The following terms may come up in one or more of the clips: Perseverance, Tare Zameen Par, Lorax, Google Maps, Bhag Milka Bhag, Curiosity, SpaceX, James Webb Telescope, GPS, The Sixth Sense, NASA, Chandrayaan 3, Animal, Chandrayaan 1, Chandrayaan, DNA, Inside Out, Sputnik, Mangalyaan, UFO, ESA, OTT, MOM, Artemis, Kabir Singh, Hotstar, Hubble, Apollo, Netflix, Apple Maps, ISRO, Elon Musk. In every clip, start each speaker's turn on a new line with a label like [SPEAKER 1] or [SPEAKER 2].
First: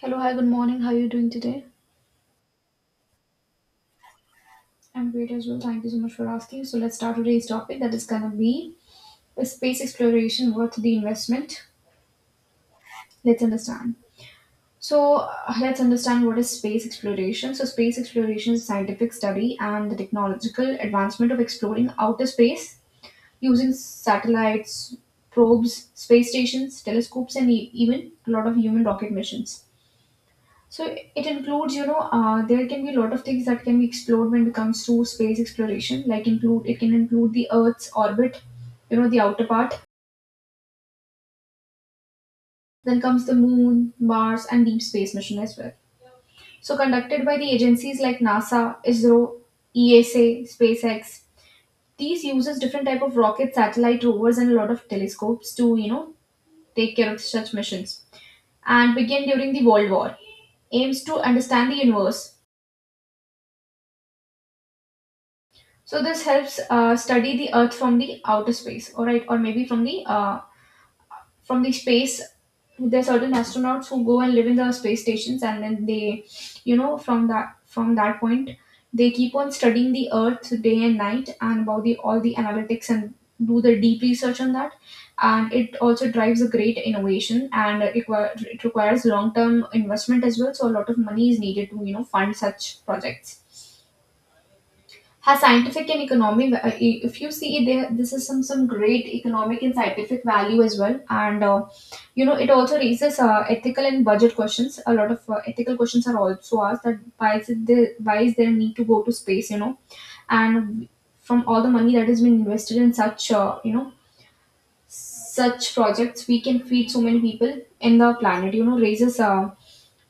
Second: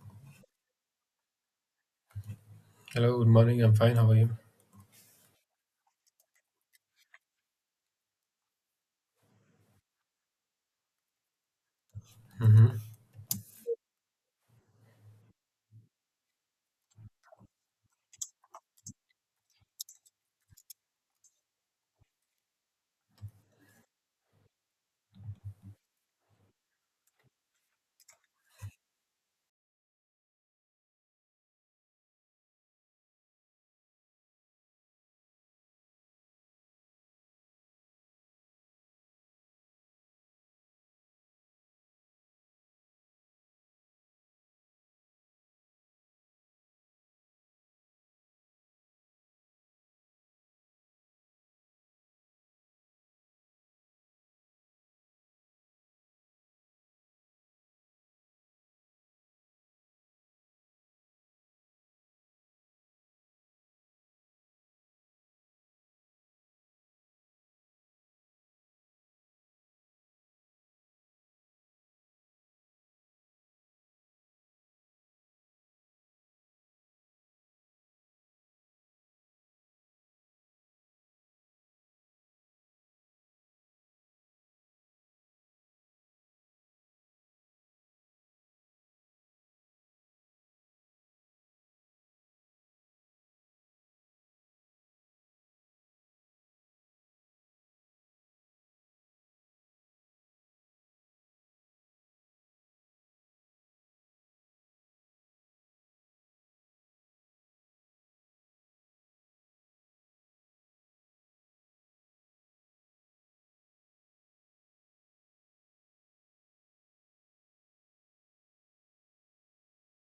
[SPEAKER 1] Hello, hi, good morning. How are you doing today?
[SPEAKER 2] Hello, good morning. I'm fine. How are you?
[SPEAKER 1] I'm great as well. Thank you so much for asking. So let's start today's topic that is gonna be is space exploration worth the investment?
[SPEAKER 2] Mm-hmm.
[SPEAKER 1] Let's understand. So let's understand what is space exploration. So space exploration is scientific study and the technological advancement of exploring outer space using satellites, probes, space stations, telescopes, and even a lot of human rocket missions. So it includes, you know, there can be a lot of things that can be explored when it comes to space exploration. Like include it can include the Earth's orbit, you know, the outer part. Then comes the Moon, Mars, and deep space mission as well. So conducted by the agencies like NASA, ISRO, ESA, SpaceX. These uses different type of rockets, satellite rovers, and a lot of telescopes to, you know, take care of such missions. And began during the World War, aims to understand the universe. So this helps study the Earth from the outer space, all right, or maybe from the space. There are certain astronauts who go and live in the space stations, and then they, you know, from that point, they keep on studying the Earth day and night, and about the all the analytics and do the deep research on that. And it also drives a great innovation, and it requires long term investment as well. So a lot of money is needed to you know fund such projects, has scientific and economic if you see there this is some great economic and scientific value as well. And you know it also raises ethical and budget questions. A lot of ethical questions are also asked that why is it there, why is there a need to go to space, you know, and from all the money that has been invested in such you know such projects we can feed so many people in the planet, you know, raises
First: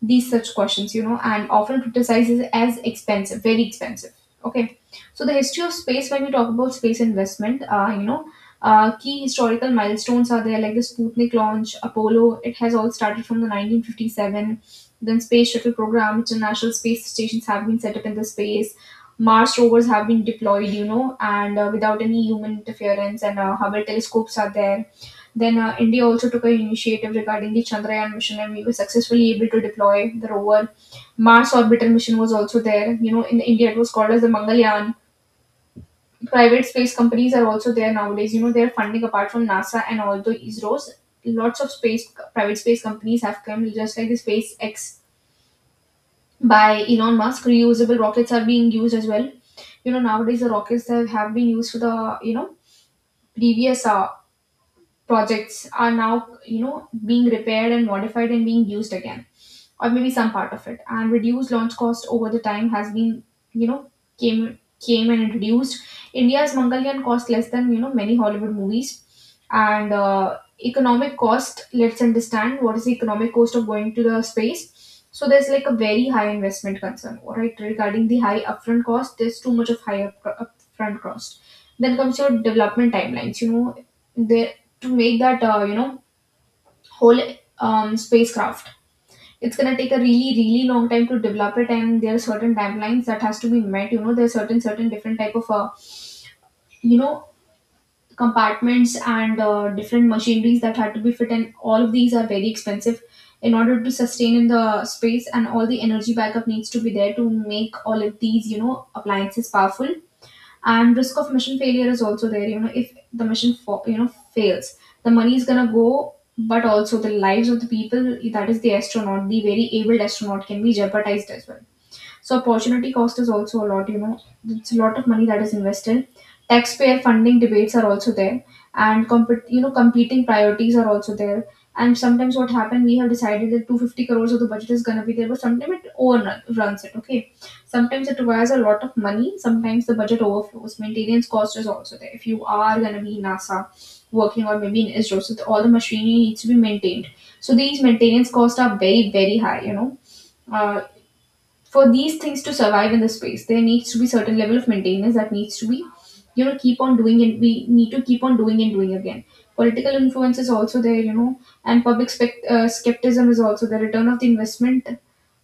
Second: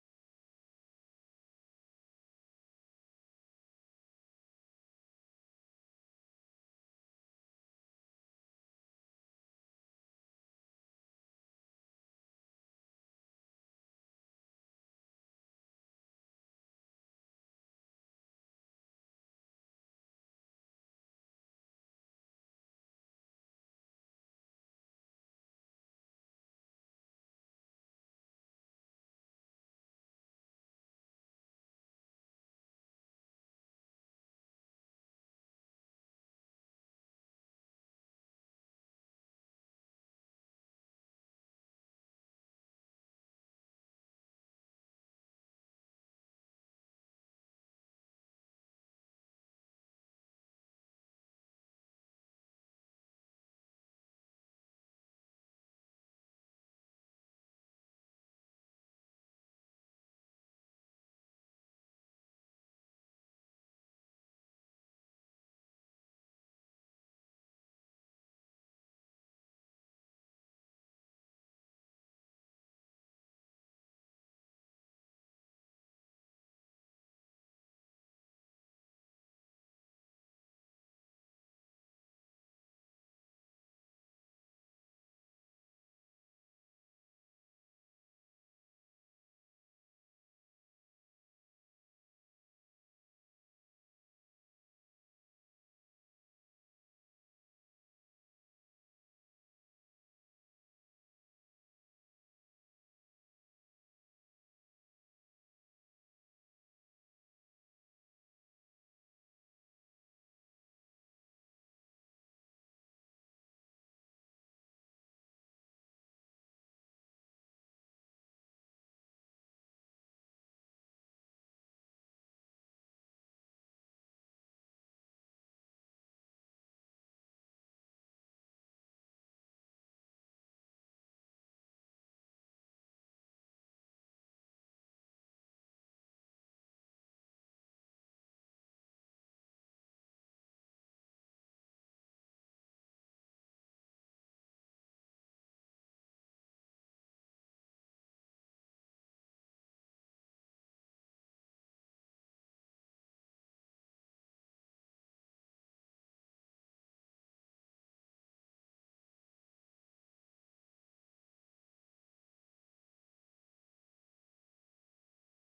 [SPEAKER 1] these such questions, you know, and often criticizes as expensive, very expensive. Okay. So the history of space, when we talk about space investment, you know, key historical milestones are there, like the Sputnik launch, Apollo. It has all started from the 1957, then space shuttle program. International space stations have been set up in the space. Mars rovers have been deployed, you know, and without any human interference, and Hubble telescopes are there. Then India also took an initiative regarding the Chandrayaan mission, and we were successfully able to deploy the rover. Mars orbital mission was also there. You know, in India it was called as the Mangalyaan. Private space companies are also there nowadays. You know, they are funding apart from NASA and all the ISROs. Lots of space private space companies have come, just like the SpaceX by Elon Musk. Reusable rockets are being used as well. You know, nowadays the rockets that have been used for the you know previous projects are now you know being repaired and modified and being used again, or maybe some part of it, and reduced launch cost over the time has been, you know, came, came and introduced. India's Mongolian cost less than you know many Hollywood movies. And economic cost, let's understand what is the economic cost of going to the space. So there's like a very high investment concern, all right, regarding the high upfront cost. There's too much of high upfront cost. Then comes your development timelines, you know, there to make that you know whole spacecraft, it's gonna take a really long time to develop it, and there are certain timelines that has to be met, you know. There are certain different type of you know compartments and different machineries that had to be fit, and all of these are very expensive in order to sustain in the space, and all the energy backup needs to be there to make all of these you know appliances powerful. And risk of mission failure is also there. You know, if the you know fails, the money is gonna go, but also the lives of the people, that is the astronaut, the very able astronaut can be jeopardized as well. So opportunity cost is also a lot, you know, it's a lot of money that is invested. Taxpayer funding debates are also there, and compet you know competing priorities are also there. And sometimes what happened, we have decided that 250 crores of the budget is gonna be there, but sometimes it overruns it. Okay, sometimes it requires a lot of money. Sometimes the budget overflows. Maintenance cost is also there. If you are gonna be in NASA working, or maybe in Israel, so all the machinery needs to be maintained. So these maintenance costs are very high. You know, uh, for these things to survive in the space, there needs to be certain level of maintenance that needs to be, you know, keep on doing, and we need to keep on doing and doing again. Political influence is also there, you know, and public skepticism is also there. Return of the investment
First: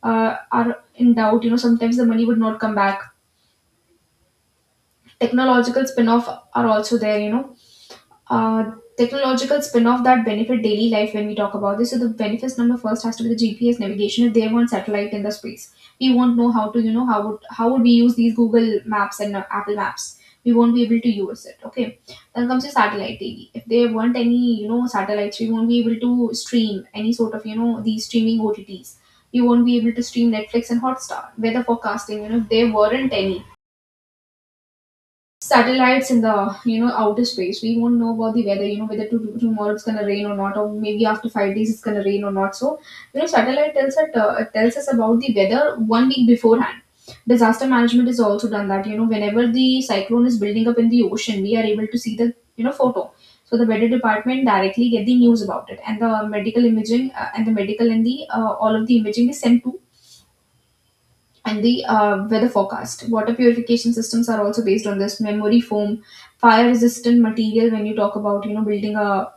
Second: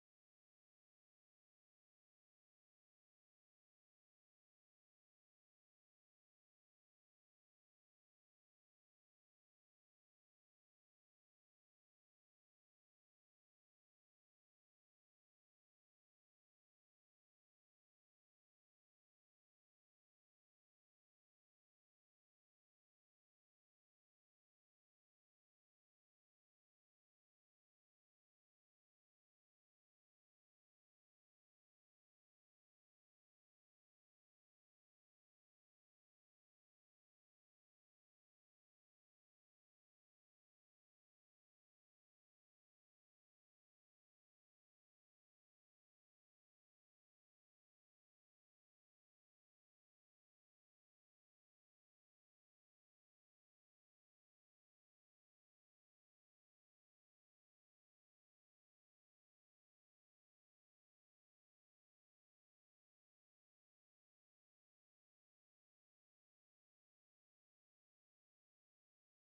[SPEAKER 1] are in doubt, you know, sometimes the money would not come back. Technological spin-off are also there, you know, uh, technological spin-off that benefit daily life. When we talk about this, so the benefits number first has to be the GPS navigation. If there weren't satellite in the space, we won't know how to you know how would we use these Google Maps and Apple Maps. We won't be able to use it. Okay. Then comes the satellite TV. If there weren't any you know satellites, we won't be able to stream any sort of you know these streaming OTTs. We won't be able to stream Netflix and Hotstar. Weather forecasting. You know, if there weren't any satellites in the you know outer space, we won't know about the weather, you know, whether to, tomorrow it's going to rain or not, or maybe after 5 days it's going to rain or not. So you know satellite tells us about the weather 1 week beforehand. Disaster management is also done, that you know whenever the cyclone is building up in the ocean, we are able to see the you know photo, so the weather department directly get the news about it. And the medical imaging and the medical and the all of the imaging is sent to, and the weather forecast. Water purification systems are also based on this memory foam, fire resistant material, when you talk about you know building a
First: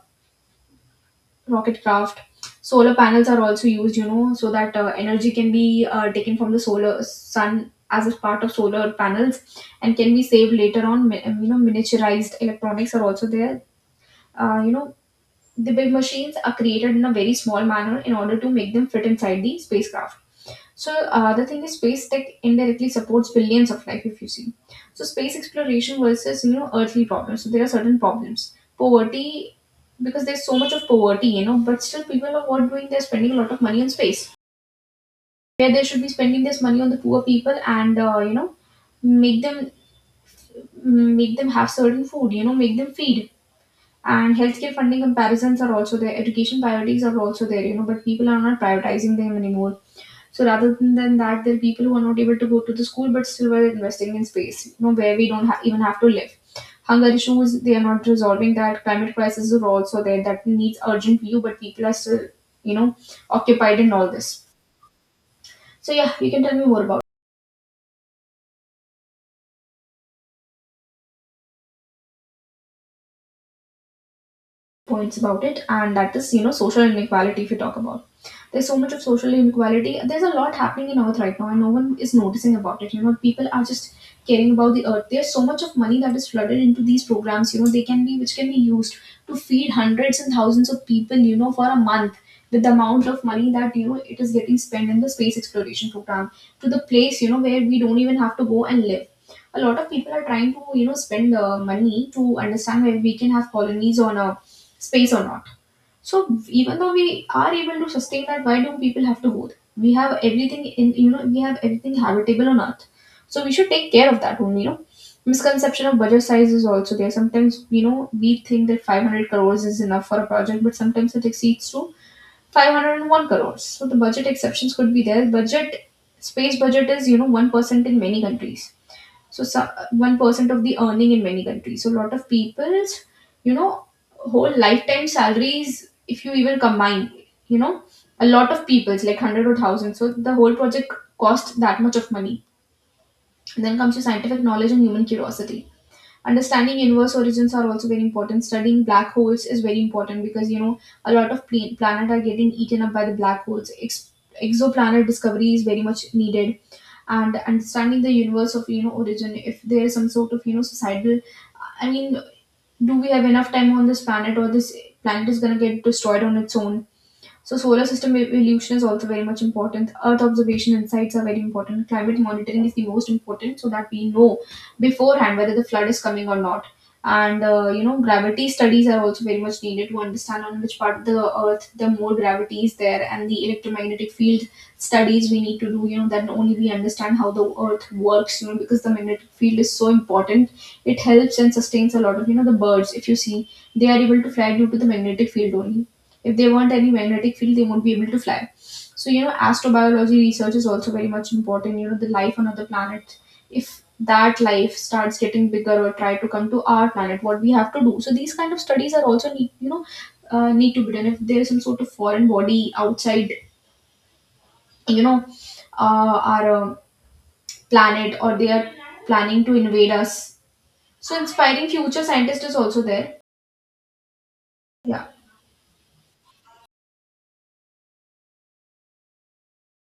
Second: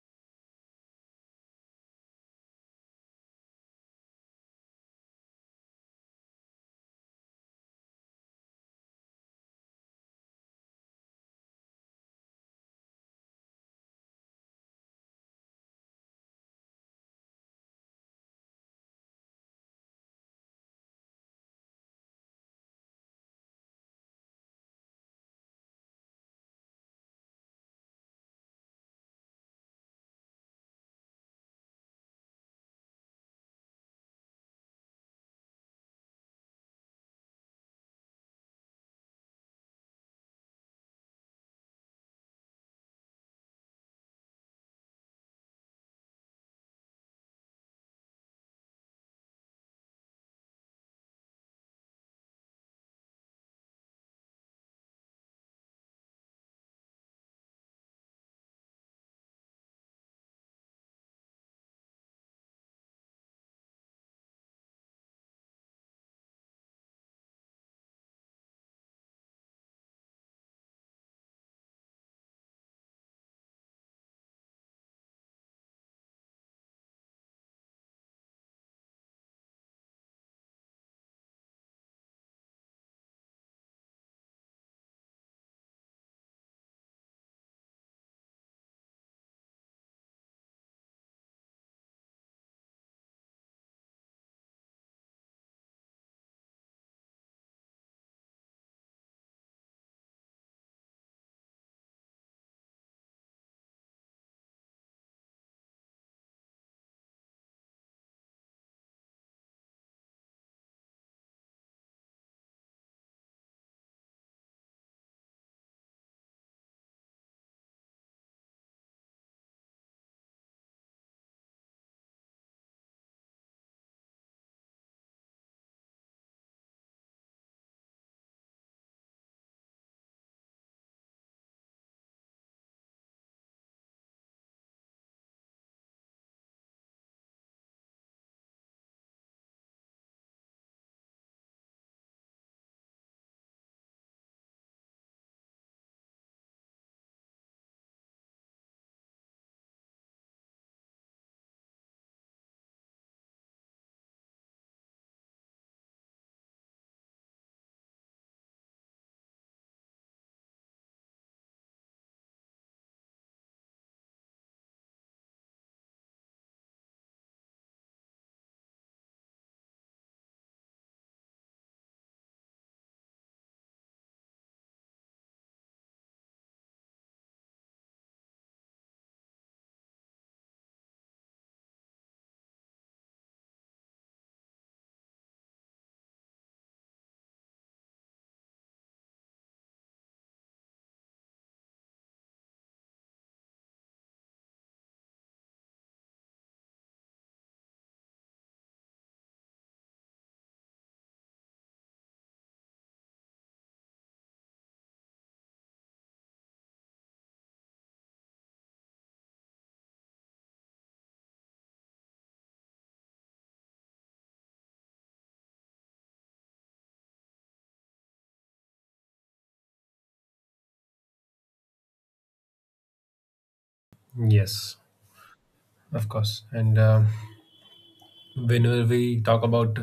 [SPEAKER 1] rocket craft. Solar panels are also used, you know, so that energy can be taken from the solar sun as a part of solar panels and can be saved later on. You know, miniaturized electronics are also there. You know, the big machines are created in a very small manner in order to make them fit inside the spacecraft. So the thing is, space tech indirectly supports billions of life. If you see, so space exploration versus you know earthly problems. So there are certain problems, poverty, because there's so much of poverty, you know. But still, people are what doing? They're spending a lot of money on space, where they should be spending this money on the poor people, and you know make them, make them have certain food, you know, make them feed. And healthcare funding comparisons are also there. Education priorities are also there, you know, but people are not prioritizing them anymore. So rather than that, there are people who are not able to go to the school, but still were investing in space, you know, where we don't even have to live. Hunger issues, they are not resolving that. Climate crises are also there that needs urgent view, but people are still, you know, occupied in all this. So yeah, you can tell me more about points about it, and that is social inequality. If you talk about, there's so much of social inequality, there's a lot happening in earth right now and no one is noticing about it. You know, people are just caring about the earth. There's so much of money that is flooded into these programs, they can be, which can be used to feed hundreds and thousands of people, for a month, with the amount of money that, it is getting spent in the space exploration program, to the place, where we don't even have to go and live. A lot of people are trying to, spend money to understand where we can have colonies on a space or not. So even though we are able to sustain that, why do people have to go there? We have everything in, we have everything habitable on earth. So we should take care of that only. Misconception of budget size is also there. Sometimes we think that 500 crores is enough for a project, but sometimes it exceeds to 501 crores. So the budget exceptions could be there. Budget Space budget is 1% in many countries, so some, 1% of the earning in many countries. So a lot of people's, you know, whole lifetime salaries, if you even combine, you know, a lot of people's, like hundred or thousand. So the whole project cost that much of money. And then comes your scientific knowledge and human curiosity. Understanding inverse origins are also very important. Studying black holes is very important because a lot of planet are getting eaten up by the black holes. Exoplanet discovery is very much needed, and understanding the universe of origin, if there is some sort of societal, i mean do we have enough time on this planet, or this planet is going to get destroyed on its own? So solar system evolution is also very much important. Earth observation insights are very important. Climate monitoring is the most important, so that we know beforehand whether the flood is coming or not. Gravity studies are also very much needed to understand on which part of the earth the more gravity is there, and the electromagnetic field studies we need to do. That only we understand how the earth works. Because the magnetic field is so important, it helps and sustains a lot of, the birds. If you see, they are able to fly due to the magnetic field only. If they weren't any magnetic field, they won't be able to fly. So, astrobiology research is also very much important. The life on other planet, if that life starts getting bigger or try to come to our planet, what we have to do. So these kind of studies are also need to be done. If there is some sort of foreign body outside, you know, our planet, or they are planning to invade us. So inspiring future scientists is also there.
[SPEAKER 2] Yes.
[SPEAKER 1] Yeah.
[SPEAKER 2] Of course. And whenever we talk about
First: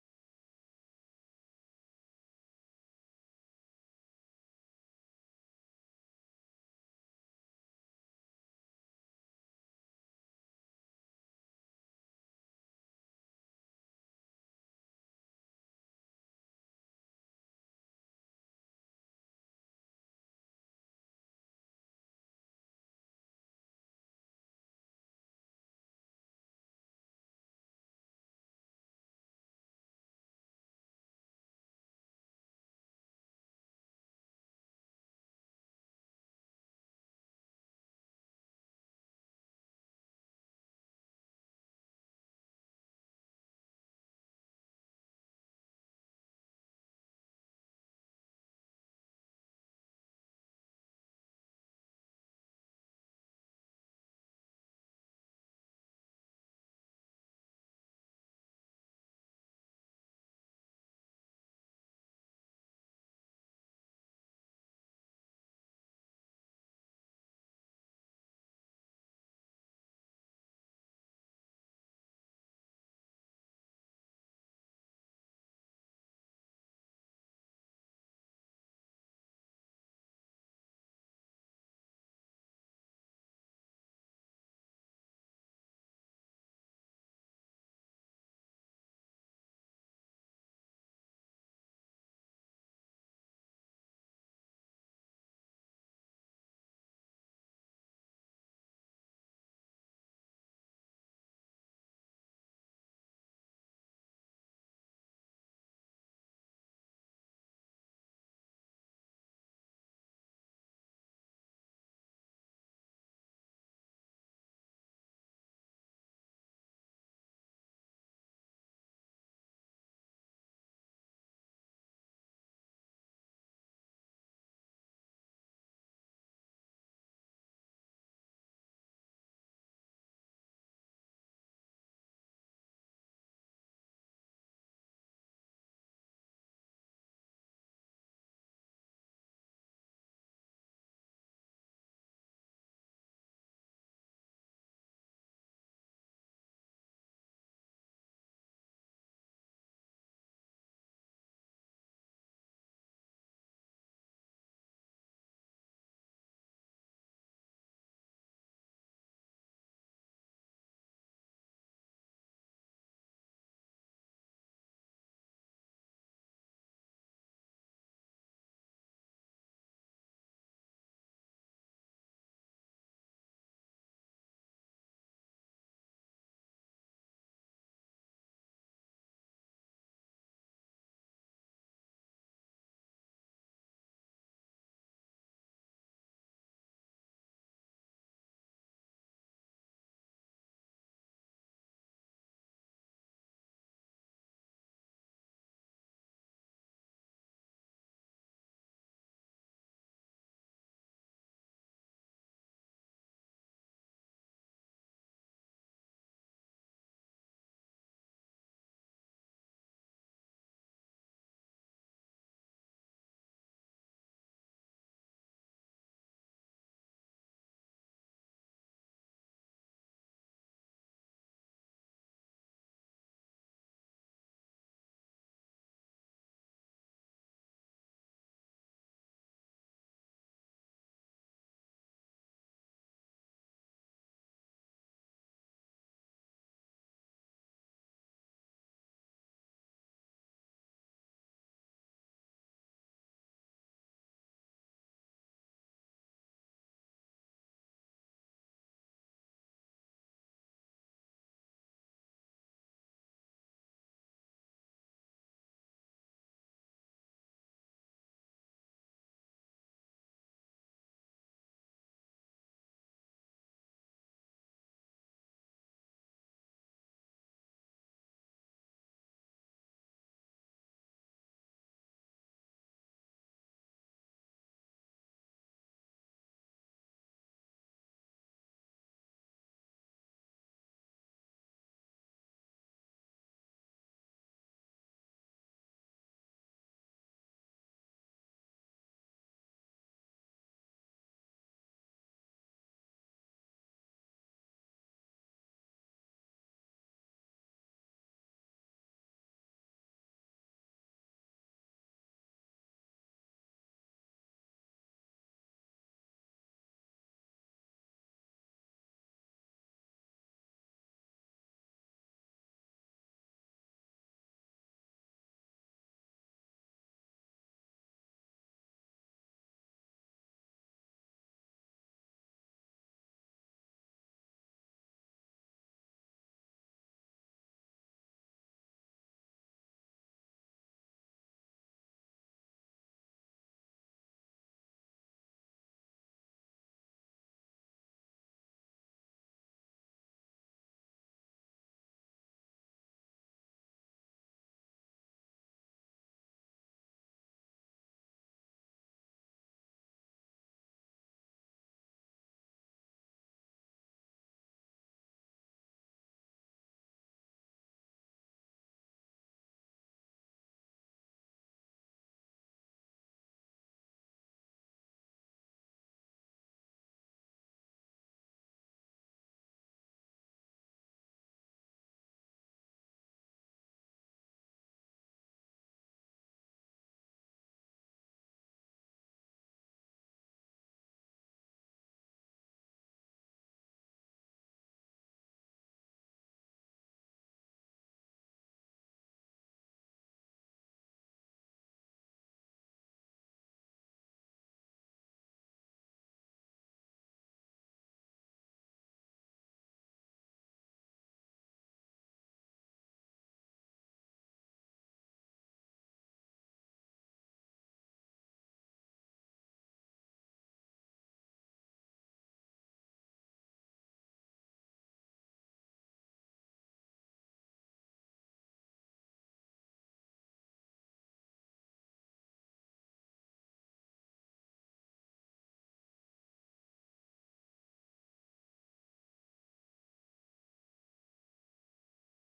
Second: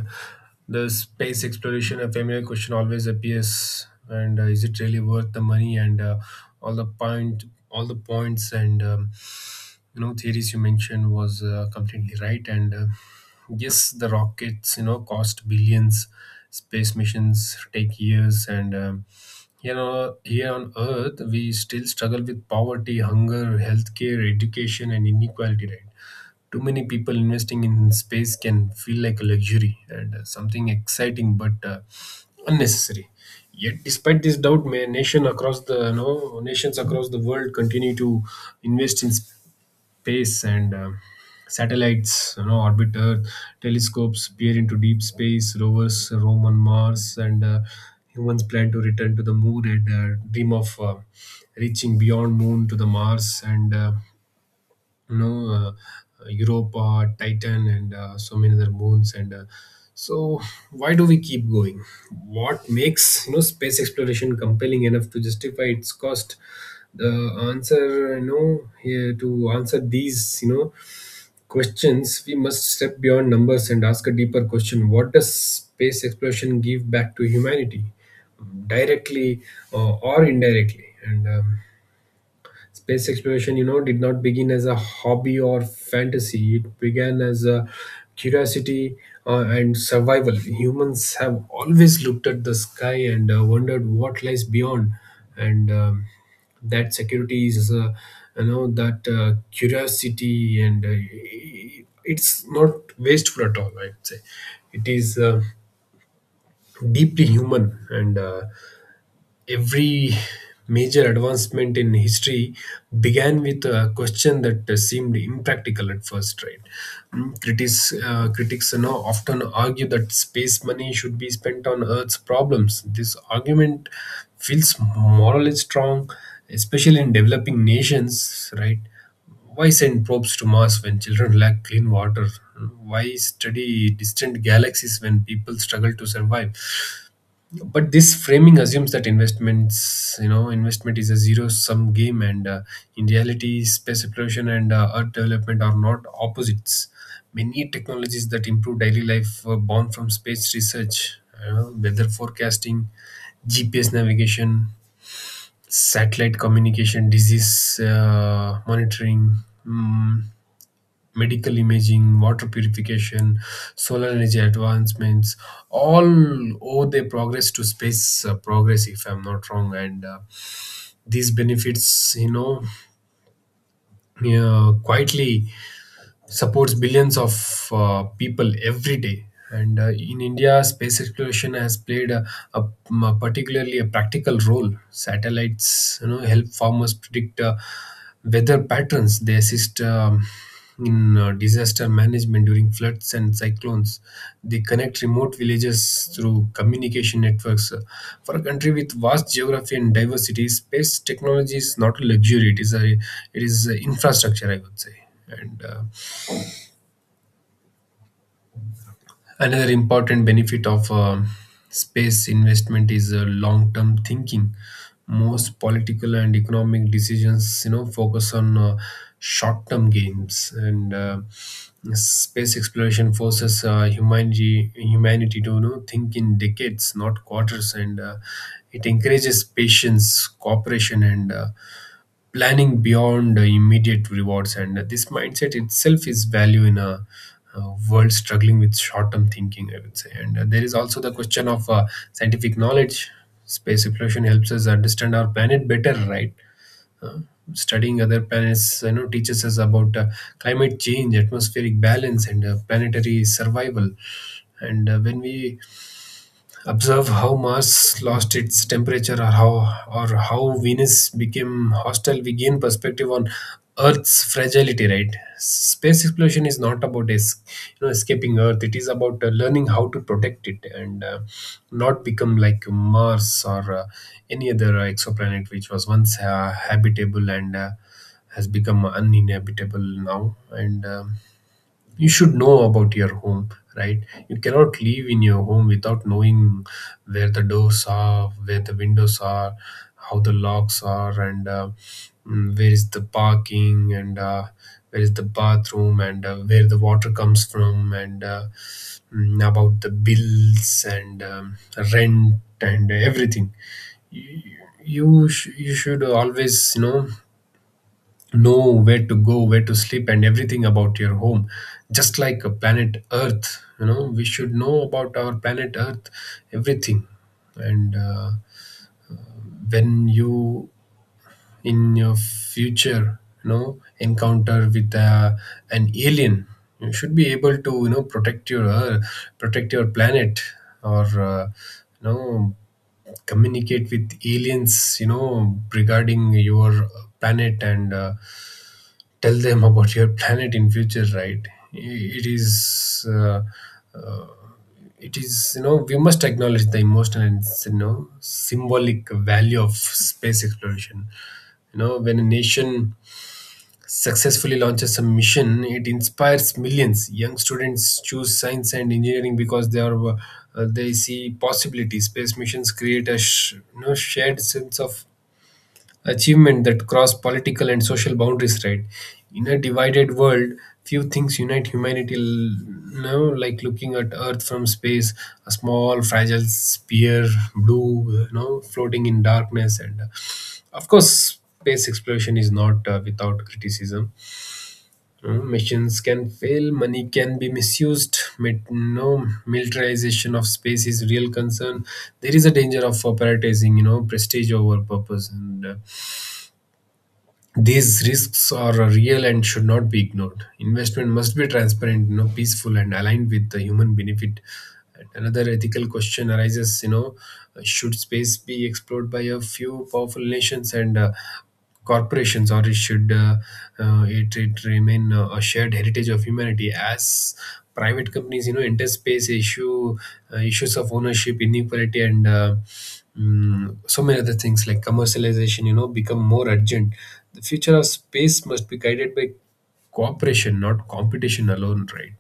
[SPEAKER 2] the space exploration, a familiar question always appears: and is it really worth the money and uh, all the point, all the points and, theories you mentioned was completely right and yes, the rockets, you know, cost billions. Space missions take years, and here on earth we still struggle with poverty, hunger, healthcare, education, and inequality, right? Too many people investing in space can feel like a luxury and something exciting but unnecessary. Yet despite this doubt, nation across the nations across the world continue to invest in space and satellites, you know, orbit earth. Telescopes peer into deep space. Rovers roam on mars, and humans plan to return to the moon, and dream of reaching beyond moon to the mars, and you know uh, europa, titan, and so many other moons. And uh, so why do we keep going? What makes, you know, space exploration compelling enough to justify its cost? The answer you know here to answer these, you know, questions, we must step beyond numbers and ask a deeper question: what does space exploration give back to humanity, directly or indirectly? And Space exploration, you know, did not begin as a hobby or fantasy. It began as a curiosity and survival. Humans have always looked at the sky and wondered what lies beyond. And that security is, you know, that curiosity, and it's not wasteful at all, I'd say. It is deeply human, and every major advancement in history began with a question that seemed impractical at first, right? Critics, you know, often argue that space money should be spent on earth's problems. This argument feels morally strong, especially in developing nations, right? Why send probes to Mars when children lack clean water? Why study distant galaxies when people struggle to survive? But this framing assumes that investments you know investment is a zero sum game, and in reality space exploration and earth development are not opposites. Many technologies that improve daily life were born from space research, you know: weather forecasting, gps navigation, satellite communication, disease monitoring, mm, medical imaging, water purification, solar energy advancements, all owe their progress to space progress, if I'm not wrong. And these benefits, you know, quietly supports billions of people every day. And in India, space exploration has played a particularly a practical role. Satellites, you know, help farmers predict weather patterns. They assist in disaster management during floods and cyclones. They connect remote villages through communication networks. For a country with vast geography and diversity, space technology is not a luxury. It is a infrastructure, I would say. And Another important benefit of space investment is long-term thinking. Most political and economic decisions, you know, focus on short-term gains, and space exploration forces humanity to, you know, think in decades, not quarters, and it encourages patience, cooperation, and planning beyond immediate rewards. And this mindset itself is value in a world struggling with short-term thinking, I would say. And there is also the question of scientific knowledge. Space exploration helps us understand our planet better, right? Uh, studying other planets, you know, teaches us about climate change, atmospheric balance, and planetary survival. And when we observe how Mars lost its temperature, or how Venus became hostile, we gain perspective on Earth's fragility, right? Space exploration is not about escaping Earth. It is about learning how to protect it, and not become like Mars or any other exoplanet which was once habitable and has become uninhabitable now. And you should know about your home, right? You cannot live in your home without knowing where the doors are, where the windows are, how the locks are, and where is the parking, and where is the bathroom, and where the water comes from, and about the bills, and rent, and everything. you you should always, you know where to go, where to sleep, and everything about your home. Just like a planet Earth, you know, we should know about our planet Earth, everything. And when you, in your future, you know, encounter with an alien, you should be able to, you know, protect your Earth, protect your planet, or you know, communicate with aliens, you know, regarding your planet and. Tell them about your planet in future, right? it is uh, it is You know, we must acknowledge the emotional and, you know, symbolic value of space exploration. You know, when a nation successfully launches a mission, it inspires millions. Young students choose science and engineering because they see possibility. Space missions create a shared sense of achievement that cross political and social boundaries, right? In a divided world, few things unite humanity l- no like looking at earth from space, a small fragile sphere, blue, you know, floating in darkness, and of course space exploration is not without criticism. Missions can fail, money can be misused, Mit- no militarization of space is real concern. There is a danger of prioritizing, you know, prestige over purpose, and these risks are real and should not be ignored. Investment must be transparent, you know, peaceful, and aligned with the human benefit. And another ethical question arises, you know, should space be explored by a few powerful nations and corporations, or it should it remain a shared heritage of humanity? As private companies, you know, enter space, issues of ownership, inequality, and so many other things like commercialization, you know, become more urgent. The future of space must be guided by cooperation, not competition alone, right?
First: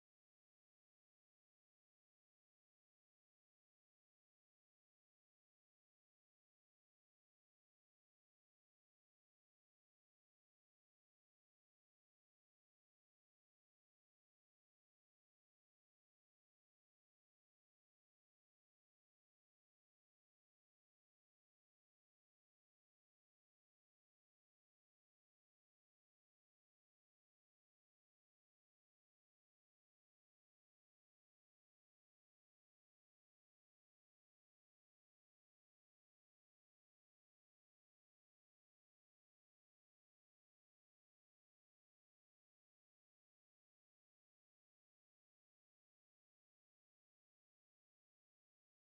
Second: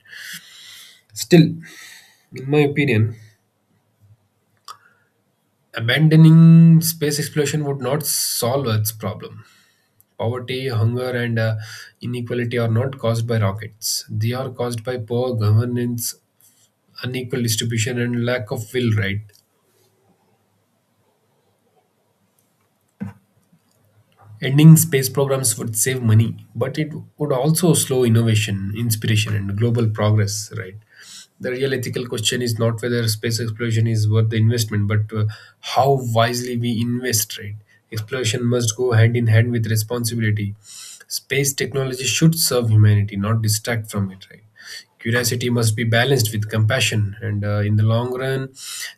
[SPEAKER 2] Still, in my opinion, abandoning space exploration would not solve Earth's problem. Poverty, hunger, and inequality are not caused by rockets. They are caused by poor governance, unequal distribution, and lack of will, right? Ending space programs would save money, but it would also slow innovation, inspiration, and global progress, right? The real ethical question is not whether space exploration is worth the investment but how wisely we invest, right? Exploration must go hand in hand with responsibility. Space technology should serve humanity, not distract from it, right? Curiosity must be balanced with compassion, and in the long run,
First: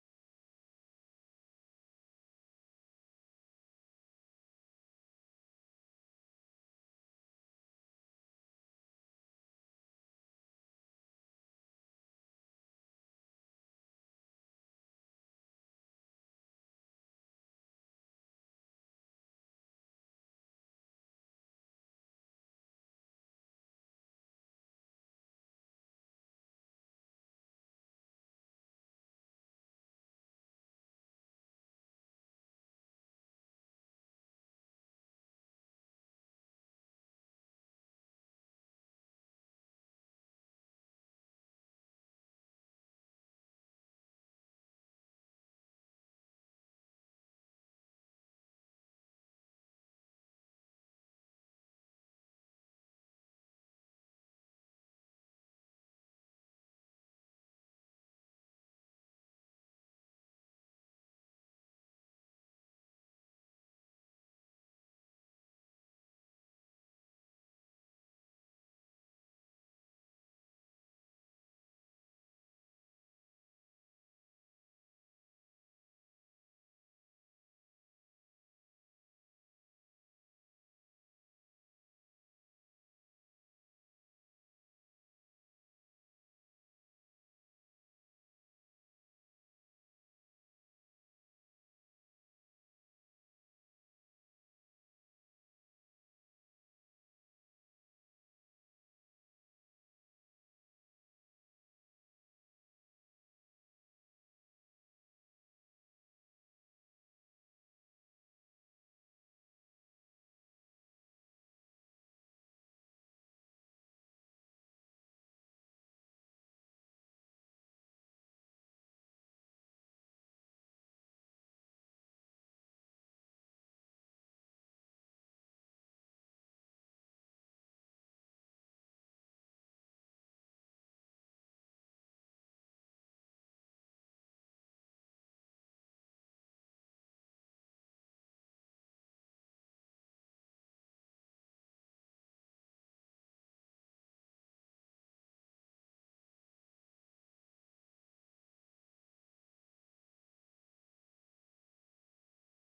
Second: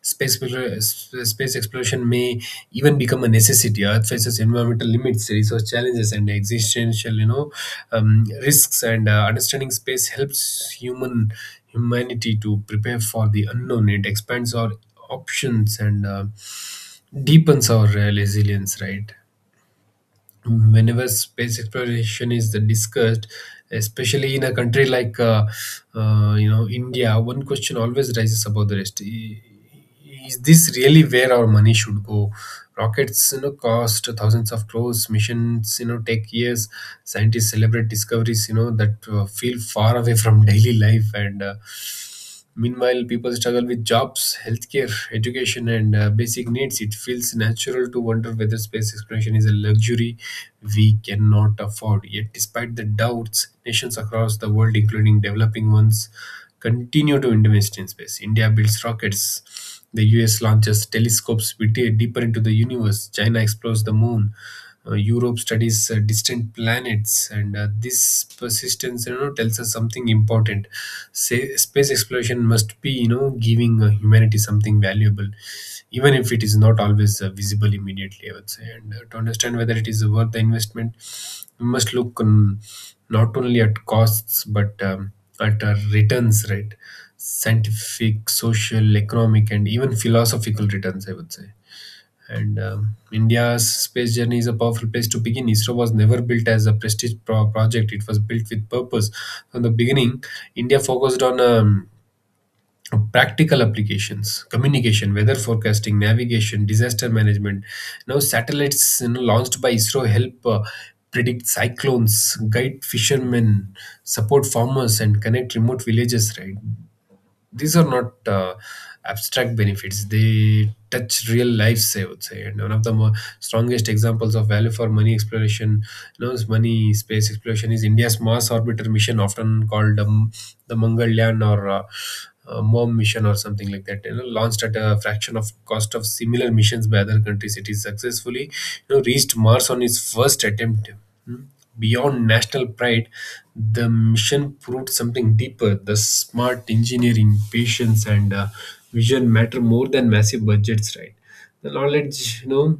[SPEAKER 2] space space exploration may even become a necessity. Earth faces environmental limits, resource challenges, and existential, um, risks, and understanding space helps human humanity to prepare for the unknown. It expands our options and deepens our resilience, right? Whenever space exploration is discussed, especially in a country like you know, India, one question always rises above the rest. Is this really where our money should go? Rockets, you know, cost thousands of crores. Missions, you know, take years. Scientists celebrate discoveries, you know, that feel far away from daily life and. Meanwhile, people struggle with jobs, healthcare, education, and basic needs. It feels natural to wonder whether space exploration is a luxury we cannot afford. Yet, despite the doubts, nations across the world, including developing ones, continue to invest in space. India builds rockets, the US launches telescopes deeper into the universe. China explores the moon. Europe studies distant planets, and this persistence, you know, tells us something important. Say, space exploration must be, you know, giving humanity something valuable, even if it is not always visible immediately. I would say, and to understand whether it is worth the investment, we must look not only at costs but at our returns, right? Scientific, social, economic, and even philosophical returns, I would say. And India's space journey is a powerful place to begin. ISRO was never built as a prestige project, it was built with purpose. From the beginning, India focused on practical applications: communication, weather forecasting, navigation, disaster management. Now satellites, you know, launched by ISRO help predict cyclones, guide fishermen, support farmers, and connect remote villages, right? These are not abstract benefits, they touch real lives, I would say. And one of the more strongest examples of value for money exploration, Now's money space exploration, is India's Mars orbiter mission, often called the Mangalyaan or MOM mission or something like that. Launched at a fraction of cost of similar missions by other countries, it is successfully reached Mars on its first attempt. Hmm. Beyond national pride, the mission proved something deeper. The smart engineering, patience, and vision matter more than massive budgets, right? The knowledge,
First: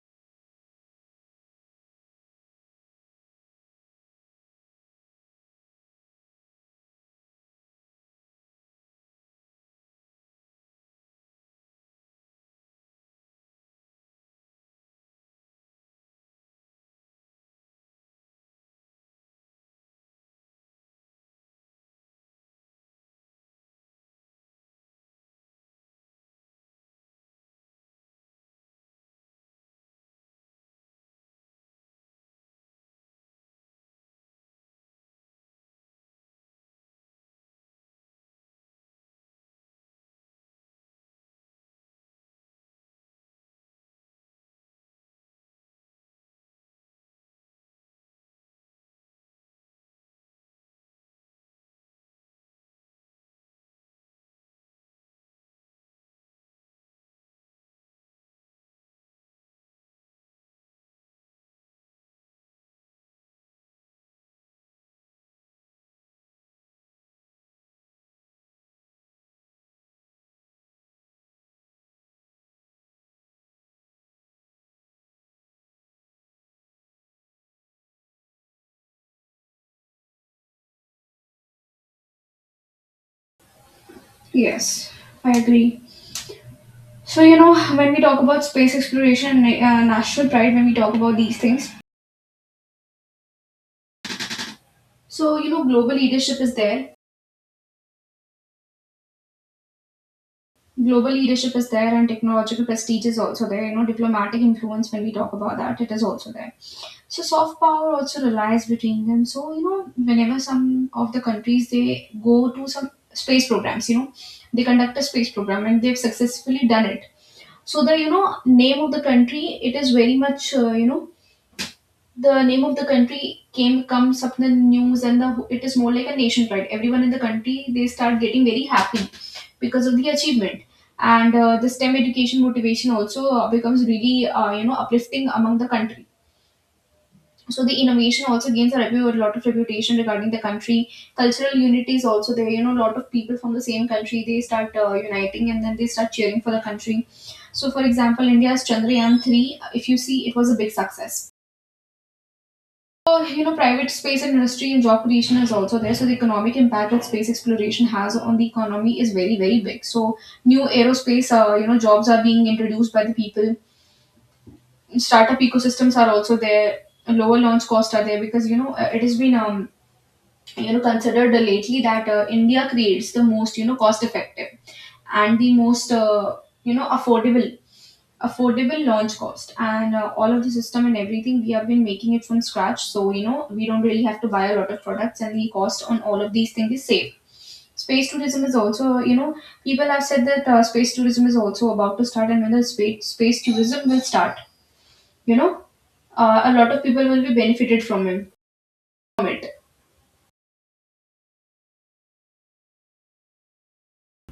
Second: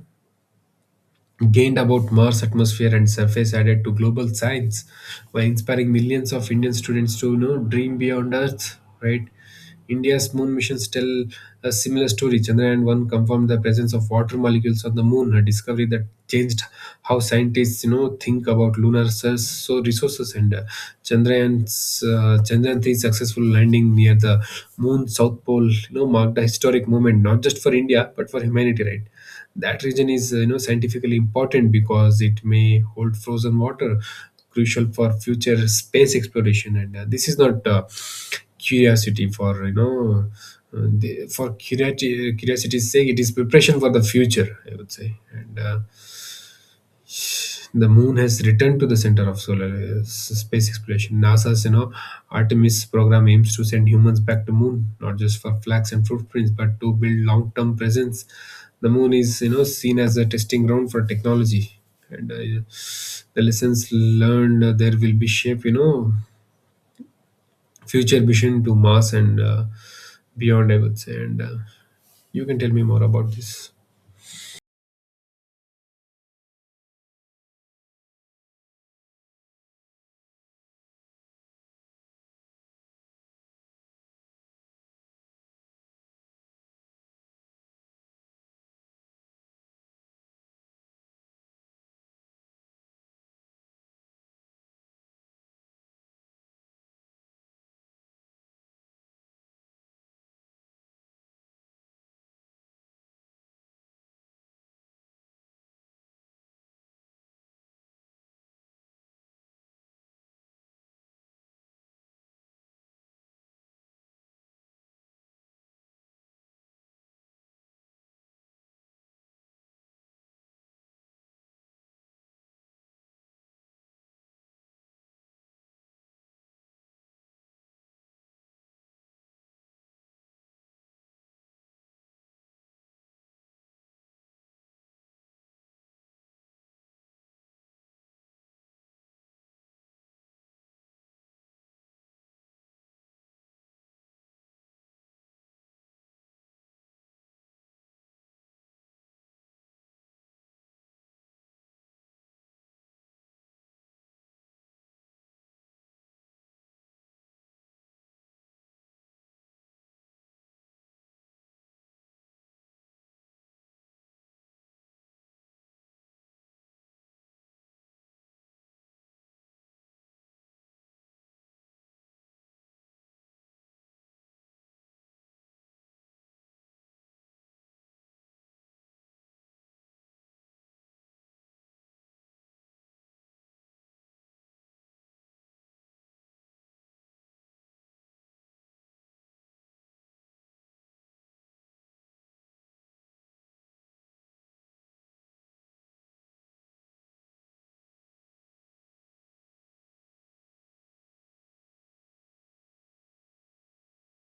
[SPEAKER 2] gained about Mars atmosphere and surface added to global science by inspiring millions of Indian students to dream beyond Earth, right? India's moon missions tell a similar story. Chandrayaan 1 confirmed the presence of water molecules on the moon, a discovery that changed how scientists think about lunar resources. And Chandrayaan 3 successful landing near the moon south pole marked a historic moment not just for India but for humanity, right? That region is scientifically important because it may hold frozen water crucial for future space exploration, and this is not curiosity for curiosity's sake. It is preparation for the future, I would say. And the moon has returned to the center of space exploration. NASA's Artemis program aims to send humans back to moon, not just for flags and footprints, but to build long-term presence. The moon is seen as a testing ground for technology, and the lessons learned there will be shape future mission to Mars and beyond, I would say. And you can tell me more about this.
[SPEAKER 1] Yes, I agree. So, when we talk about space exploration and national pride, when we talk about these things, so, global leadership is there. Global leadership is there, and technological prestige is also there. Diplomatic influence, when we talk about that, it is also there. So, soft power also relies between them. So, whenever some of the countries, they go to some space programs, they conduct a space program and they've successfully done it. So, the, name of the country, it is very much, the name of the country came comes up in the news, and the it is more like a nation pride. Everyone in the country, they start getting very happy because of the achievement, and the stem education motivation also becomes really uplifting among the country. So the innovation also gains a lot of reputation regarding the country. Cultural unity is also there. You know, a lot of people from the same country, they start uniting and then they start cheering for the country. So for example, india's Chandrayaan 3, if you see, it was a big success. Private space and industry and job creation is also there. So the economic impact that space exploration has on the economy is very, very big. So new aerospace, jobs are being introduced by the people. Startup ecosystems are also there. Lower launch costs are there because it has been considered lately that India creates the most cost effective and the most you know affordable affordable launch cost, and all of the system and everything we have been making it from scratch. So we don't really have to buy a lot of products and the cost on all of these things is safe. Space tourism is also, people have said that space tourism is also about to start, and when the space tourism will start, you know a lot of people will be benefited from it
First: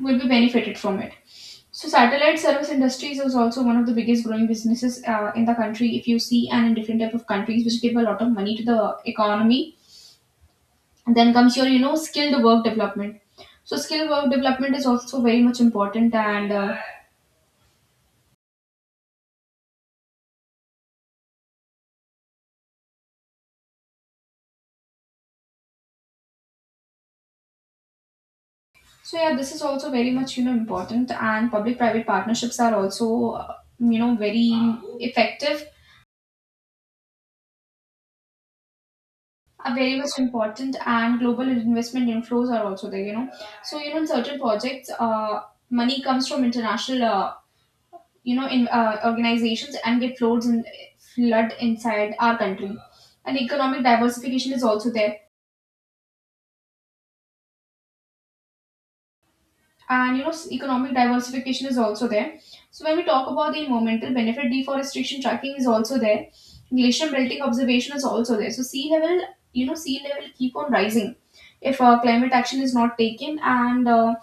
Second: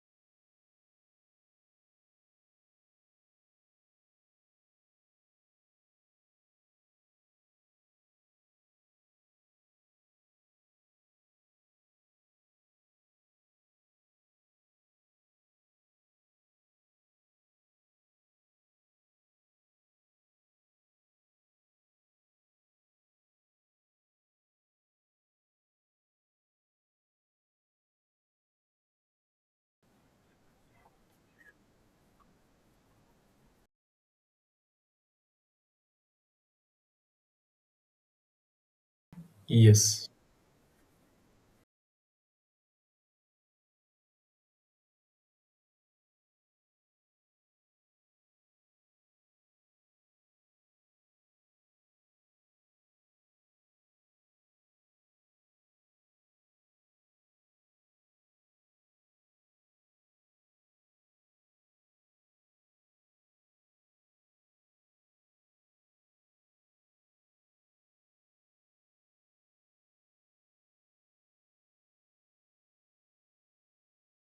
[SPEAKER 1] will be benefited from it. So satellite service industries is also one of the biggest growing businesses in the country, if you see, and in different type of countries, which give a lot of money to the economy. And then comes your, skilled work development. So skilled work development is also very much important, and so yeah, this is also very much important. And public-private partnerships are also very effective, are very
[SPEAKER 2] Yes.
[SPEAKER 1] much important, and global investment inflows are also there. So in certain projects, money comes from international you know in organizations and get floods and flood inside our country. And economic diversification is also there, and economic diversification is also there. So when we talk about the environmental benefit, deforestation tracking is also there, glacier melting observation is also there. So sea level keep on rising if climate action is not taken, and uh,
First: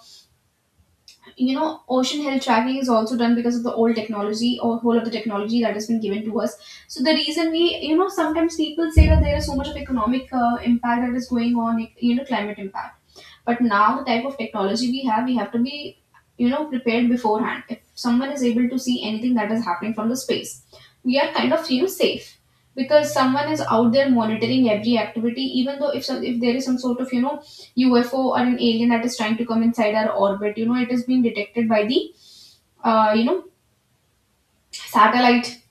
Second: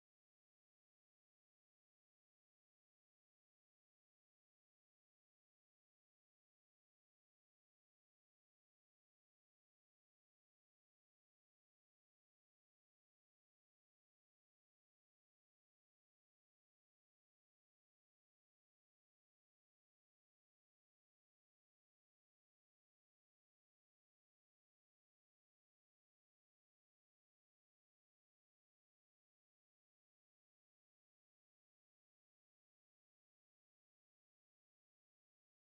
[SPEAKER 1] you know ocean health tracking is also done because of the old technology, or whole of the technology that has been given to us. So the reason we, sometimes people say that there is so much of economic impact that is going on, climate impact. But now the type of technology we have to be, prepared beforehand. If someone is able to see anything that is happening from the space, we are kind of, safe, because someone is out there monitoring every activity. Even though if if there is some sort of, UFO or an alien that is trying to come inside our orbit, it is being detected by the uh, you know satellite,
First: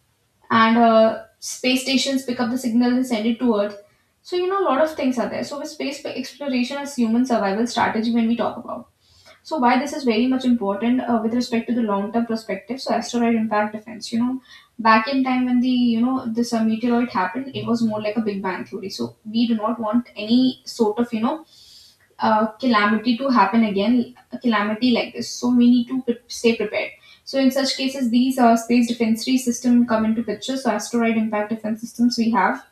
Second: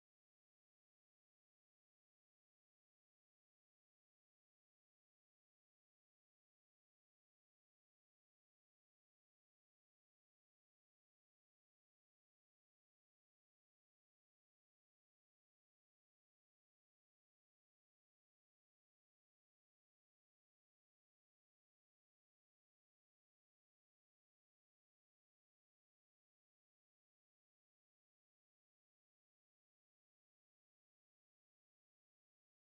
[SPEAKER 1] and space stations pick up the signal and send it to Earth. So a lot of things are there. So with space exploration as human survival strategy, when we talk about. So why this is very much important with respect to the long term perspective. So asteroid impact defense. Back in time when the, this meteoroid happened, it was more like a Big Bang theory. So we do not want any sort of, calamity to happen again, a calamity like this. So we need to stay prepared. So in such cases, these space defensory system come into picture. So asteroid impact defense systems we have,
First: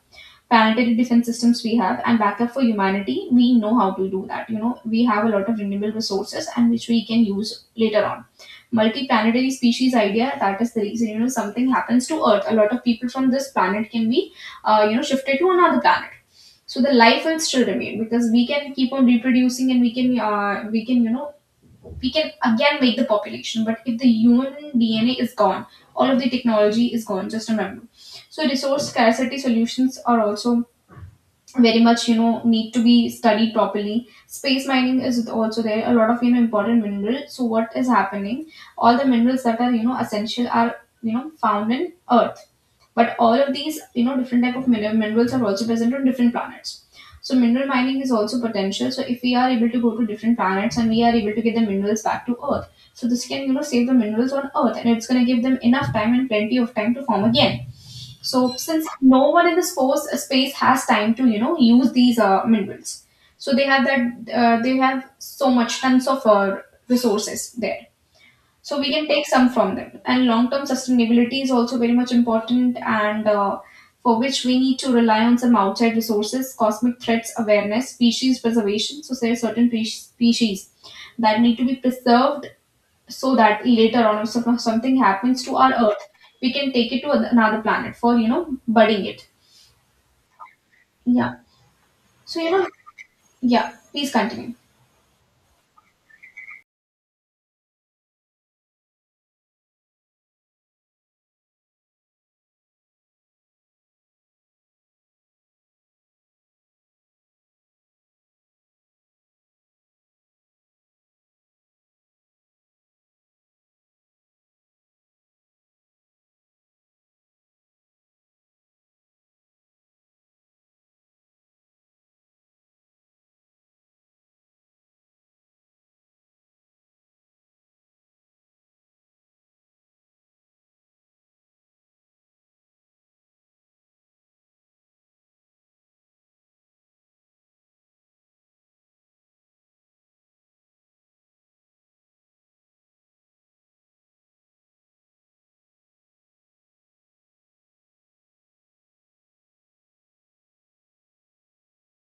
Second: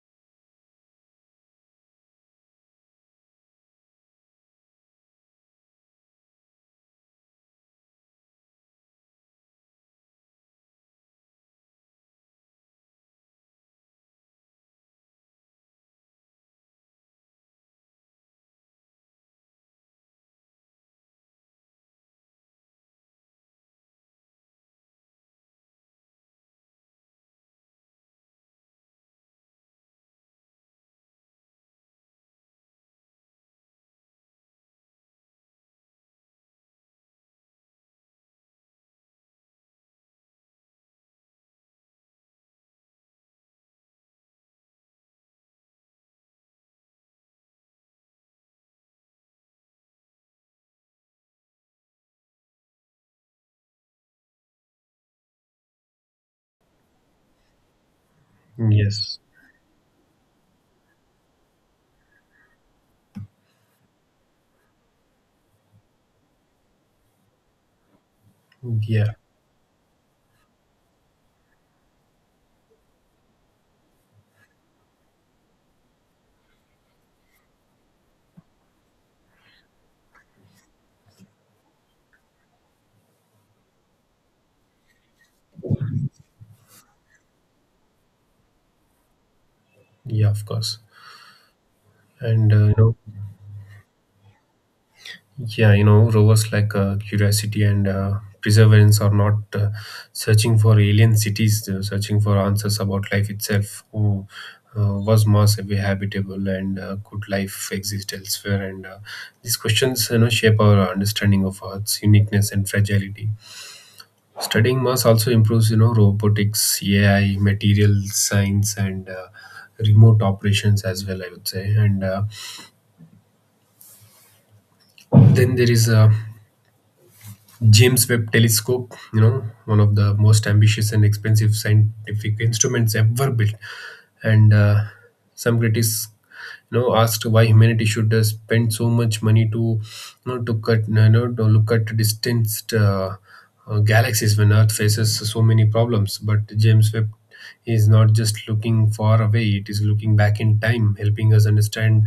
[SPEAKER 1] planetary defense systems we have, and backup for humanity, we know how to do that. You know, we have a lot of renewable resources and which we can use later on. Multi-planetary species idea, that is the reason, something happens to earth, a lot of people from this planet can be shifted to another planet. So the life will still remain because we can keep on reproducing, and we can you know we can again make the population. But if the human dna is gone, all of the technology is gone, just remember. So resource scarcity solutions are also very much need to be studied properly. Space mining is also there, a lot of, important minerals. So what is happening, all the minerals that are, essential are, found in earth, but all of these, different type of minerals are also present on different planets. So mineral mining is also potential. So if we are able to go to different planets and we are able to get the minerals back to Earth, so this can, save the minerals on Earth, and it's going to give them enough time and plenty of time to form again. So since
[SPEAKER 2] Yes.
[SPEAKER 1] no one in the space has time to, use these minerals, so they have that they have so much tons of resources there. So we can
[SPEAKER 2] Yeah,
[SPEAKER 1] take some from them. And long-term sustainability is also very much important, and for which we need to rely on some outside resources. Cosmic threats awareness, species preservation. So there are certain species that need to be preserved so that later on if something happens to our earth, we can take it to another planet for, budding it.
[SPEAKER 2] yeah, of course.
[SPEAKER 1] Yeah. So,
[SPEAKER 2] And
[SPEAKER 1] yeah, please continue.
[SPEAKER 2] yeah, you know, rovers like Curiosity and Perseverance are not searching for alien cities, they're searching for answers about life itself. Oh, was Mars ever habitable, and could life exist elsewhere? And these questions, you know, shape our understanding of Earth's uniqueness and fragility. Studying Mars also improves, you know, robotics, AI, material science, and remote operations as well, I would say. And then there is James Webb Telescope, you know, one of the most ambitious and expensive scientific instruments ever built. And some critics, you know, asked why humanity should spend so much money you know, you know, to look at distant galaxies when Earth faces so many problems. But James Webb is not just looking far away; it is looking back in time, helping us understand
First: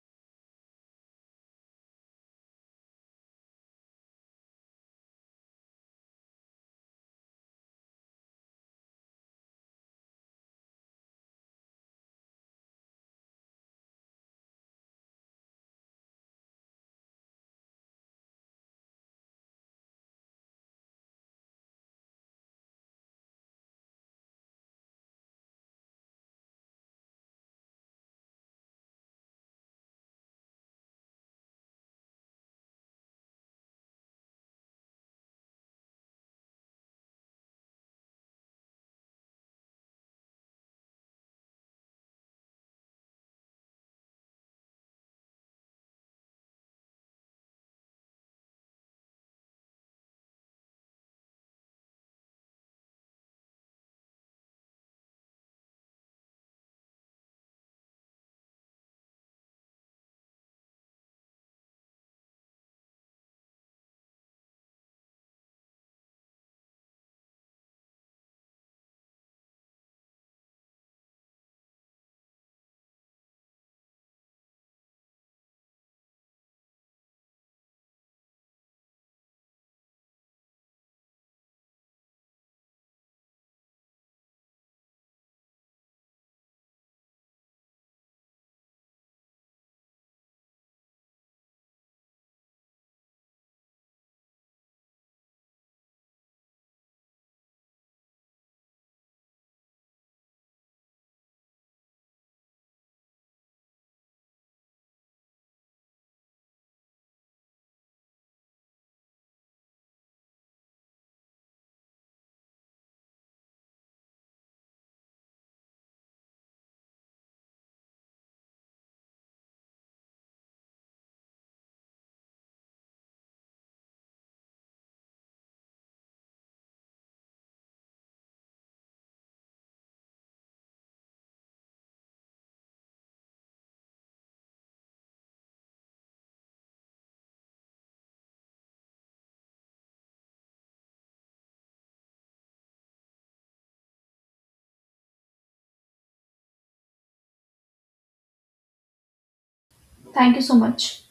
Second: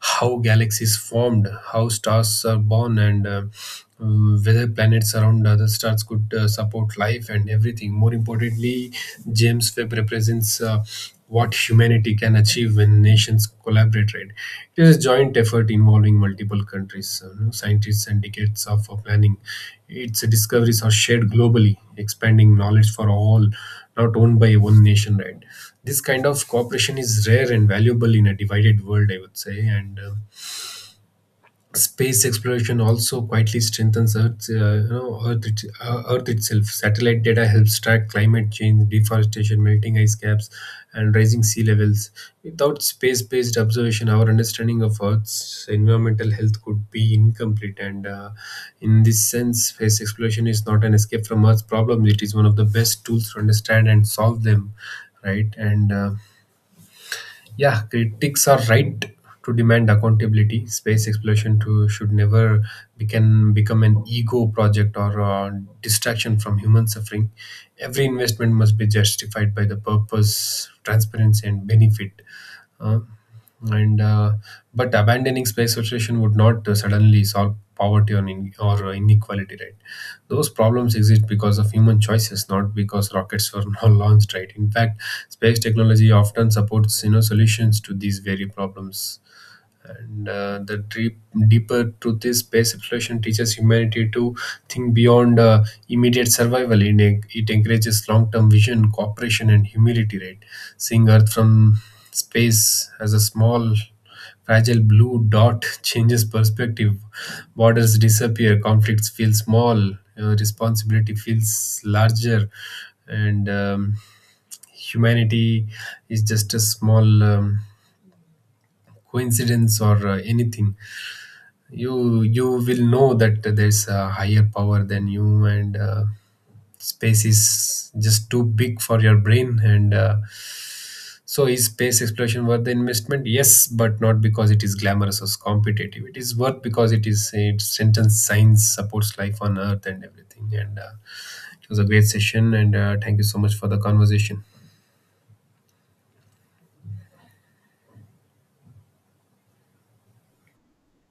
[SPEAKER 2] how galaxies formed, how stars are born, and whether planets around other stars could support life and everything. More importantly, James Webb represents what humanity can achieve when nations collaborate. Right? It is a joint effort involving multiple countries, you know, scientists, and decades of planning. Its discoveries are shared globally, expanding knowledge for all, not owned by one nation. Right? This kind of cooperation is rare and valuable in a divided world, I would say. And space exploration also quietly strengthens earth you know earth, it, earth itself. Satellite data helps track climate change, deforestation, melting ice caps, and rising sea levels. Without space based observation, our understanding of earth's environmental health could be incomplete. And in this sense, space exploration is not an escape from earth's problems, it is one of the best tools to understand and solve them, right? And yeah, critics are right to demand accountability. Space exploration should never become an ego project or distraction from human suffering. Every investment must be justified by the purpose, transparency, and benefit. Uh, and But abandoning space saturation would not suddenly solve poverty or inequality, right? Those problems exist because of human choices, not because rockets were not launched, right? In fact, space technology often supports solutions to these very problems. And deeper truth is space exploration teaches humanity to think beyond immediate survival. It encourages long term vision, cooperation, and humility, right? Seeing Earth from space as a small, fragile blue dot changes perspective. Borders disappear, conflicts feel small, responsibility feels larger, and humanity is just a small. Coincidence or anything, you will know that there's a higher power than you. And space is just too big for your brain. And so is space exploration worth the investment? Yes, but not because it is glamorous or competitive. It is worth because it is it sentence science supports life on earth and everything. And it was a great session. And thank you so much for the conversation.
[SPEAKER 1] Thank you so much.